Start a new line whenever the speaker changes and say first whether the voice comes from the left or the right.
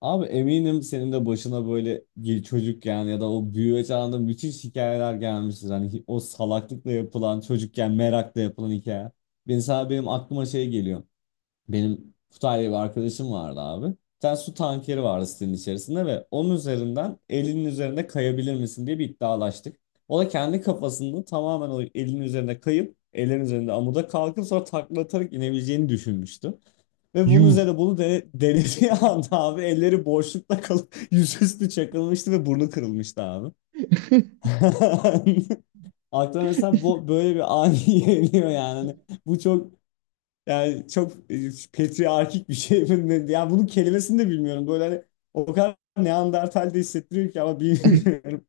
left: Abi eminim senin de başına böyle çocukken ya da o büyüme çağında müthiş hikayeler gelmiştir. Hani o salaklıkla yapılan çocukken merakla yapılan hikaye. Ben sana benim aklıma şey geliyor. Benim Kutay bir arkadaşım vardı abi. Bir tane su tankeri vardı sitenin içerisinde ve onun üzerinden elinin üzerinde kayabilir misin diye bir iddialaştık. O da kendi kafasında tamamen o elinin üzerine kayıp ellerin üzerinde amuda kalkıp sonra takla atarak inebileceğini düşünmüştü. Ve bunun
right: Yuh.
left: üzerine bunu denediği anda abi elleri boşlukta kalıp yüzüstü çakılmıştı ve burnu kırılmıştı abi. Aklıma mesela bu, böyle bir ani geliyor yani. Hani bu çok yani çok patriarkik bir şey. Yani bunun kelimesini de bilmiyorum. Böyle hani o kadar Neandertal de hissettiriyor ki ama bilmiyorum.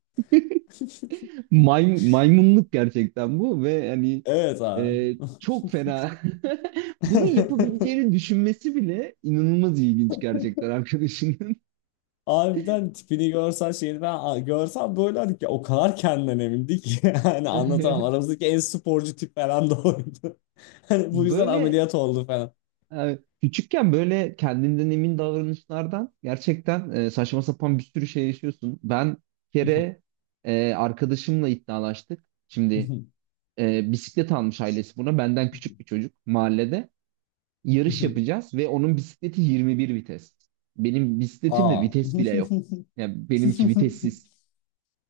right: Maymunluk gerçekten bu ve hani
left: Evet abi.
right: e, çok fena. Bunu yapabileceğini düşünmesi bile inanılmaz ilginç gerçekten arkadaşının.
left: Harbiden tipini görsen şeyini ben görsem böyle hani ki o kadar kendinden emindi ki yani anlatamam. Aramızdaki en sporcu tip falan da oydu. Hani bu yüzden
right: Böyle
left: ameliyat oldu falan.
right: küçükken böyle kendinden emin davranışlardan gerçekten saçma sapan bir sürü şey yaşıyorsun. Ben bir kere arkadaşımla iddialaştık. Şimdi bisiklet almış ailesi buna. Benden küçük bir çocuk mahallede. Yarış yapacağız ve onun bisikleti 21 vites. Benim bisikletimde
left: Aa.
right: vites bile yok. Yani benimki vitessiz.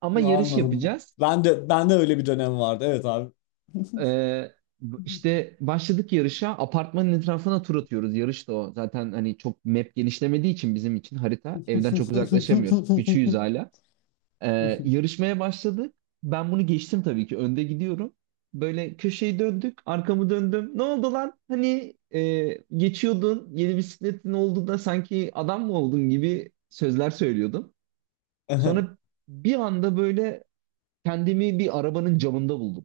right: Ama yarış
left: Anladım.
right: yapacağız.
left: Ben de öyle bir dönem vardı. Evet abi.
right: Ee, işte başladık yarışa. Apartmanın etrafına tur atıyoruz. Yarış da o. Zaten hani çok map genişlemediği için bizim için harita. Evden çok uzaklaşamıyoruz. Küçüğüz hala. Yarışmaya başladık. Ben bunu geçtim tabii ki. Önde gidiyorum. Böyle köşeyi döndük. Arkamı döndüm. Ne oldu lan? Hani geçiyordun. Yeni bisikletin oldu da sanki adam mı oldun gibi sözler söylüyordum. Sonra bir anda böyle kendimi bir arabanın camında buldum.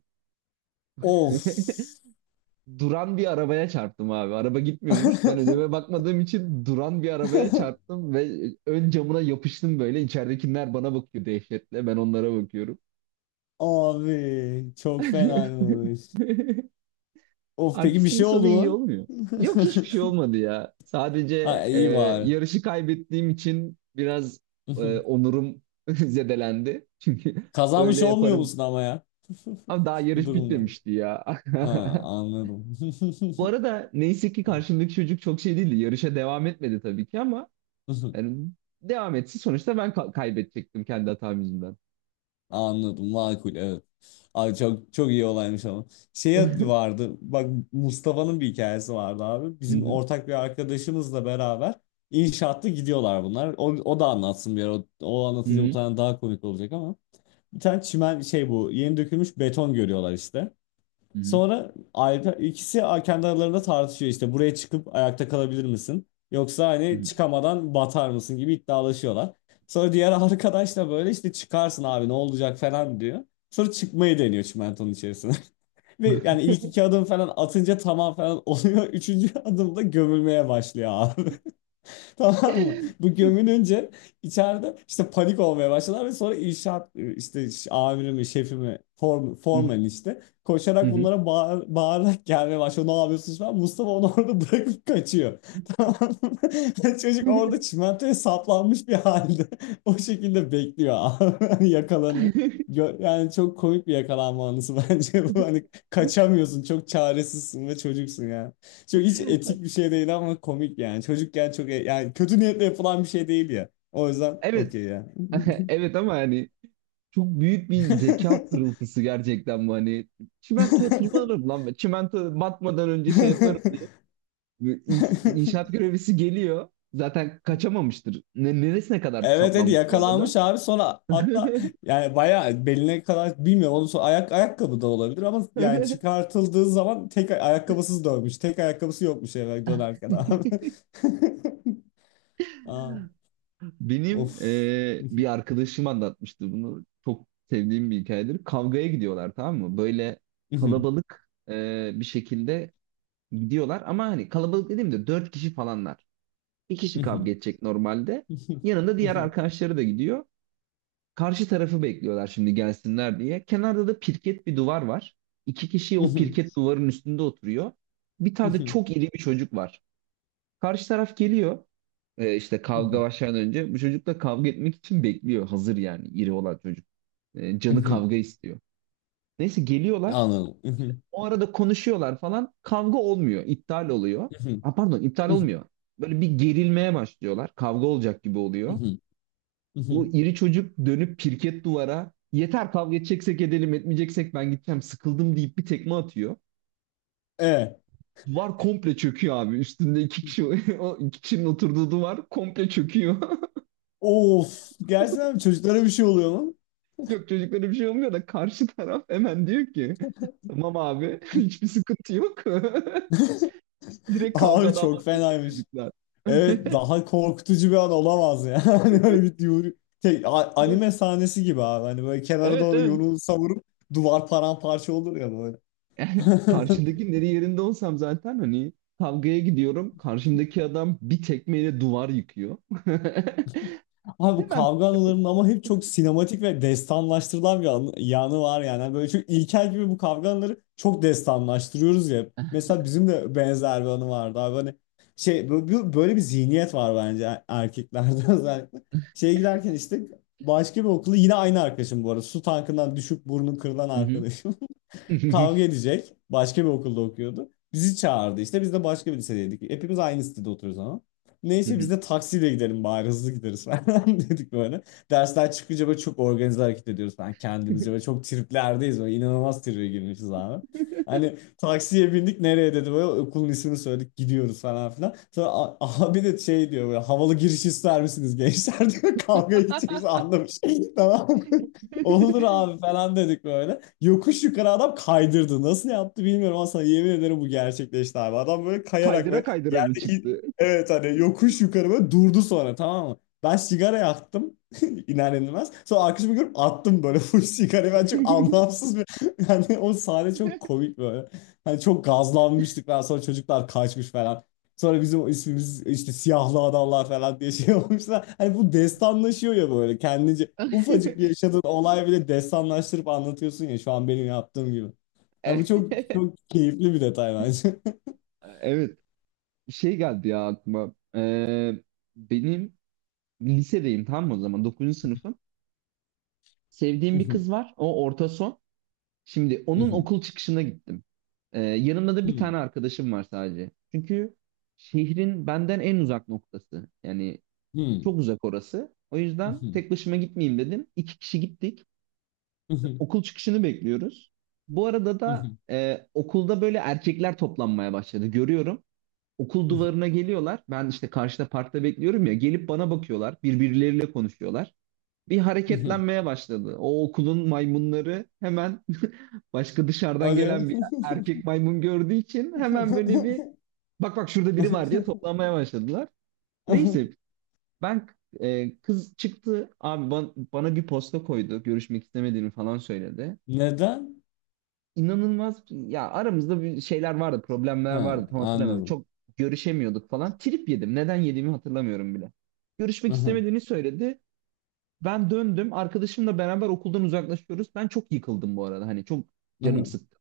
left: Of.
right: Duran bir arabaya çarptım abi. Araba gitmiyormuş. Ben önüme bakmadığım için duran bir arabaya çarptım ve ön camına yapıştım böyle. İçeridekiler bana bakıyor dehşetle. Ben onlara bakıyorum.
left: Abi çok fenaymış. Of peki bir
right: Artistin
left: şey
right: sonu
left: oldu
right: iyi
left: mu?
right: olmuyor. Yok hiçbir şey olmadı ya. Sadece
left: Ha iyi bari.
right: yarışı kaybettiğim için biraz onurum zedelendi. Çünkü
left: Kazanmış
right: öyle
left: olmuyor
right: yaparım.
left: musun ama ya?
right: Ama daha
left: Bu
right: yarış
left: durumda.
right: bitmemişti ya.
left: Ha anladım.
right: Bu arada neyse ki karşımdaki çocuk çok şey değildi. Yarışa devam etmedi tabii ki ama yani devam etsin. Sonuçta ben kaybedecektim kendi hatam yüzünden.
left: Anladım makul evet. Abi çok çok iyi olaymış ama. Şey vardı bak Mustafa'nın bir hikayesi vardı abi.
right: Hı
left: Bizim
right: hı,
left: ortak bir arkadaşımızla beraber inşaatta gidiyorlar bunlar. O da anlatsın bir ara. O
right: hı
left: anlatınca bu
right: hı,
left: tane daha komik olacak ama. Bir tane çimen şey bu yeni dökülmüş beton görüyorlar işte.
right: hı
left: Sonra ayrı, ikisi kendi aralarında tartışıyor işte buraya çıkıp ayakta kalabilir misin? Yoksa
right: hı,
left: hani çıkamadan batar mısın gibi iddialaşıyorlar. Sonra diğer arkadaş da böyle işte çıkarsın abi ne olacak falan diyor. Sonra çıkmayı deniyor çimentonun içerisine. Ve yani ilk iki adım falan atınca tamam falan oluyor. Üçüncü adımda gömülmeye başlıyor abi. Tamam mı? Bu gömülünce içeride işte panik olmaya başladılar ve sonra inşaat işte amirimi, şefimi, form,
right: hı hı,
left: formen işte
right: hı
left: koşarak
right: hı,
left: bunlara bağırarak gelmeye başlıyor. Ne yapıyorsunuz falan. Mustafa onu orada bırakıp kaçıyor. Tamam mı? Çocuk orada çimentoya saplanmış bir halde o şekilde bekliyor abi. Hani yakalanıyor.
right: hı
left: Yani çok komik bir yakalanma anısı bence bu.
right: hı.
left: Hani kaçamıyorsun, çok çaresizsin ve çocuksun yani. Çok hiç etik bir şey değil ama komik yani. Çocukken çok yani kötü niyetle yapılan bir şey değil ya. O yüzden
right: Evet.
left: okey ya.
right: Evet, ama hani çok büyük bir zeka pırıltısı gerçekten bu hani. Çimentoya tırmanırım lan ben. Çimento batmadan önce şey yaparım. İnşaat görevlisi geliyor. Zaten kaçamamıştır. Neresine kadar
left: Evet dedi
right: saplanmış bu arada?
left: yakalanmış abi sonra hatta yani bayağı beline kadar bilmiyorum onun sonra ayakkabı da olabilir ama yani çıkartıldığı zaman tek ayakkabısız dönmüş. Tek ayakkabısı yokmuş eve dönerken abi. Aa,
right: Benim
left: of.
right: bir arkadaşım anlatmıştı bunu. Çok sevdiğim bir hikayedir. Kavgaya gidiyorlar, tamam mı? Böyle kalabalık bir şekilde gidiyorlar. Ama hani kalabalık dediğimde dört kişi falanlar. Bir kişi kavga edecek normalde. Yanında diğer arkadaşları da gidiyor. Karşı tarafı bekliyorlar şimdi gelsinler diye. Kenarda da pirket bir duvar var. İki kişi o pirket duvarın üstünde oturuyor. Bir tane de çok iri bir çocuk var. Karşı taraf geliyor. İşte kavga başlamadan önce bu çocukla kavga etmek için bekliyor. Hazır yani iri olan çocuk. Canı
left: Mhm,
right: kavga istiyor. Neyse geliyorlar.
left: anladım. Mhm.
right: O arada konuşuyorlar falan. Kavga olmuyor. İptal oluyor.
left: Mhm.
right: Ha, pardon, iptal
left: Mhm.
right: olmuyor. Böyle bir gerilmeye başlıyorlar. Kavga olacak gibi oluyor.
left: Mhm.
right: Bu
left: Mhm.
right: iri çocuk dönüp pirket duvara yeter kavga edeceksek edelim, etmeyeceksek ben gideceğim, sıkıldım deyip bir tekme atıyor.
left: Evet.
right: Duvar komple çöküyor abi. Üstünde iki kişi o iki kişinin oturduğu duvar komple çöküyor.
left: Of. Gerçekten mi? Çocuklara bir şey oluyor mu?
right: Yok, çocuklara bir şey olmuyor da karşı taraf hemen diyor ki tamam abi hiçbir sıkıntı yok. Direkt
left: Abi
right: kavgadan
left: çok
right: vazgeçiyor
left: fenaymış.
right: çocuklar.
left: Evet daha korkutucu bir an olamaz ya. Hani böyle bir anime sahnesi gibi abi. Hani böyle kenara
right: Evet,
left: doğru
right: evet.
left: yumruğunu savurup duvar paramparça olur ya böyle.
right: Karşındakinin yeri yerinde olsam zaten hani kavgaya gidiyorum. Karşımdaki adam bir tekmeyle duvar yıkıyor.
left: Abi bu
right: Hemen
left: kavga anılarının ama hep çok sinematik ve destanlaştırılan bir yanı var yani. Yani böyle çok ilkel gibi bu kavga anıları çok destanlaştırıyoruz ya. Mesela bizim de benzer bir anı vardı abi. Hani şey böyle bir zihniyet var bence erkeklerde özellikle. Şeye giderken işte başka bir okulu yine aynı arkadaşım bu arada. Su tankından düşüp burnu kırılan arkadaşım.
right: hı hı.
left: Kavga edecek. Başka bir okulda okuyordu. Bizi çağırdı işte. Biz de başka bir lisedeydik. Hepimiz aynı sitede oturuyoruz ama.
right: Hı
left: Neyse biz
right: hı.
left: de taksiyle gidelim bari hızlı gideriz falan dedik böyle. Dersler çıkınca böyle çok organize hareket ediyoruz falan kendimizce. Böyle çok triplerdeyiz böyle inanılmaz tribe girmişiz abi. Hani taksiye bindik nereye dedi böyle okulun ismini söyledik gidiyoruz falan filan. Sonra abi de şey diyor böyle havalı giriş ister misiniz gençler diyor kavga edeceğiz anlamış. Tamam mı? Olur abi falan dedik böyle. Yokuş yukarı adam kaydırdı. Nasıl yaptı bilmiyorum ama sana yemin ederim bu gerçekleşti abi. Adam böyle kayarak
right: Kaydıra
left: böyle
right: kaydıra mı
left: yerdeki,
right: çıktı?
left: evet hani yokuş yukarı böyle durdu sonra tamam mı? Ben sigara yaktım iner inmez. Sonra arkadaşımı görüp attım böyle full sigarayı. Ben çok anlamsız bir yani o sahne çok komik böyle. Hani çok gazlanmıştık ben sonra çocuklar kaçmış falan. Sonra bizim ismimiz işte siyahlı adamlar falan diye şey olmuşlar. Hani bu destanlaşıyor ya böyle kendince. Ufacık bir yaşadığın olay bile destanlaştırıp anlatıyorsun ya şu an benim yaptığım gibi. Ha, bu çok çok keyifli bir detay bence.
right: Evet. Şey geldi ya aklıma. Benim lisedeyim, tamam mı o zaman? 9. sınıfım. Sevdiğim bir kız var. O orta son. Şimdi onun okul çıkışına gittim. Yanımda da bir tane arkadaşım var sadece. Çünkü şehrin benden en uzak noktası. Yani çok uzak orası. O yüzden tek başıma gitmeyeyim dedim. İki kişi gittik. Okul çıkışını bekliyoruz. Bu arada da okulda böyle erkekler toplanmaya başladı. Görüyorum. Okul duvarına geliyorlar. Ben işte karşıda parkta bekliyorum ya. Gelip bana bakıyorlar. Birbirleriyle konuşuyorlar. Bir hareketlenmeye başladı. O okulun maymunları hemen başka dışarıdan
left: Hadi.
right: gelen bir erkek maymun gördüğü için hemen böyle bir bak bak şurada biri var diye toplanmaya başladılar. Neyse ben kız çıktı abi, bana bir posta koydu. Görüşmek istemediğini falan söyledi.
left: Neden?
right: İnanılmaz ya, aramızda bir şeyler vardı, problemler
left: Ha,
right: vardı, tam hatırlamıyorum.
left: anladım.
right: Çok görüşemiyorduk falan. Trip yedim. Neden yediğimi hatırlamıyorum bile. Görüşmek istemediğini söyledi. Ben döndüm. Arkadaşımla beraber okuldan uzaklaşıyoruz. Ben çok yıkıldım bu arada. Hani çok canım sıktı.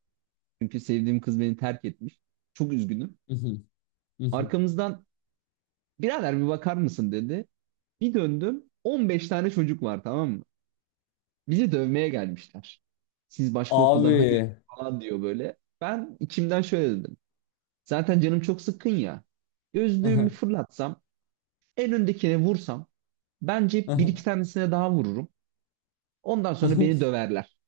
right: Çünkü sevdiğim kız beni terk etmiş. Çok üzgünüm. Arkamızdan birader bir bakar mısın dedi. Bir döndüm. 15 tane çocuk var, tamam mı? Bizi dövmeye gelmişler. Siz başka okuldan, hayır
left: Abi.
right: falan diyor böyle. Ben içimden şöyle dedim. Zaten canım çok sıkkın ya. Gözlüğümü fırlatsam, en öndekine vursam, bence bir iki tanesine daha vururum. Ondan sonra beni döverler.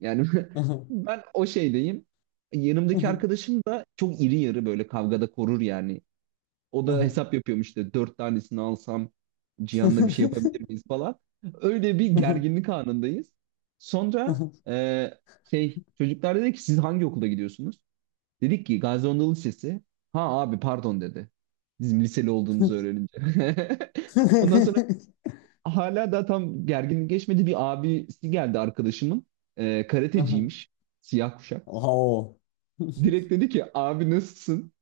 right: Yani ben o şeydeyim. Yanımdaki arkadaşım da çok iri yarı, böyle kavgada korur yani. O da hesap yapıyormuş, işte dört tanesini alsam Cihan'la bir şey yapabilir miyiz falan. Öyle bir gerginlik anındayız. Sonra şey, çocuklar dedi ki siz hangi okula gidiyorsunuz? Dedik ki Gazi Anadolu Lisesi. Ha abi, pardon dedi. Bizim liseli olduğumuzu öğrenince. Ondan sonra hala da tam gerginlik geçmedi. Bir abisi geldi arkadaşımın. Karateciymiş. Siyah kuşak.
left: Oo.
right: Direkt dedi ki abi nasılsın?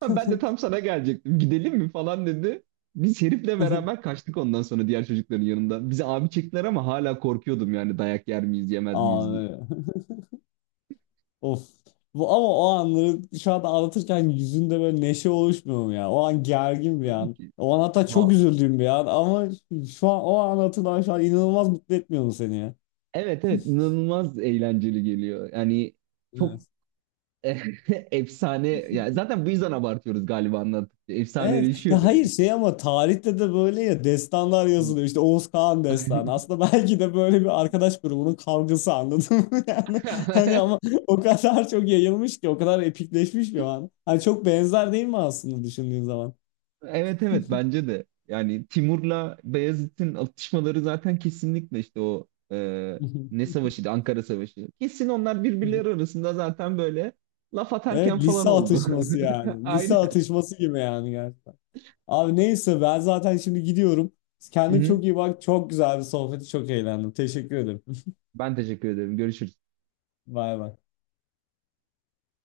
right: Ha, ben de tam sana gelecektim. Gidelim mi falan dedi. Biz herifle beraber kaçtık ondan sonra diğer çocukların yanından. Bize abi çektiler ama hala korkuyordum yani dayak yer miyiz yemez miyiz diye.
left: Abi. Of. Bu, ama o anları şu anda anlatırken yüzünde böyle neşe oluşmuyor mu ya? O an gergin bir
right: Tabii
left: an.
right: ki.
left: O an hatta çok
right: Ha,
left: üzüldüğüm bir an ama şu an o an hatırlaman şu an inanılmaz mutlu etmiyor mu seni ya?
right: evet, evet, inanılmaz eğlenceli geliyor. Yani çok efsane ya, zaten bu yüzden abartıyoruz galiba anlattıkça.
left: Evet.
right: Efsaneleşiyor
left: Ya hayır
right: benim için.
left: şey ama tarihte de böyle ya destanlar yazılıyor. İşte Oğuz Kağan destanı. Aslında belki de böyle bir arkadaş grubunun kavgası anladın mı? Yani hani ama o kadar çok yayılmış ki o kadar epikleşmiş ki o an. Hani çok benzer değil mi aslında düşündüğün zaman?
right: Evet, evet, bence de. Yani Timur'la Beyazıt'ın atışmaları zaten kesinlikle işte o ne savaşıydı? Ankara Savaşı. Kesin onlar birbirleri arasında zaten böyle laf atarken
left: Evet
right: falan
left: lise
right: oldu.
left: atışması yani. Lise
right: Aynen.
left: atışması gibi yani gerçekten. Abi neyse ben zaten şimdi gidiyorum.
right: Hı
left: Kendine
right: hı.
left: çok iyi bak. Çok güzel bir sohbeti çok eğlendim. Teşekkür ederim.
right: Ben teşekkür ederim. Görüşürüz.
left: Bay bay.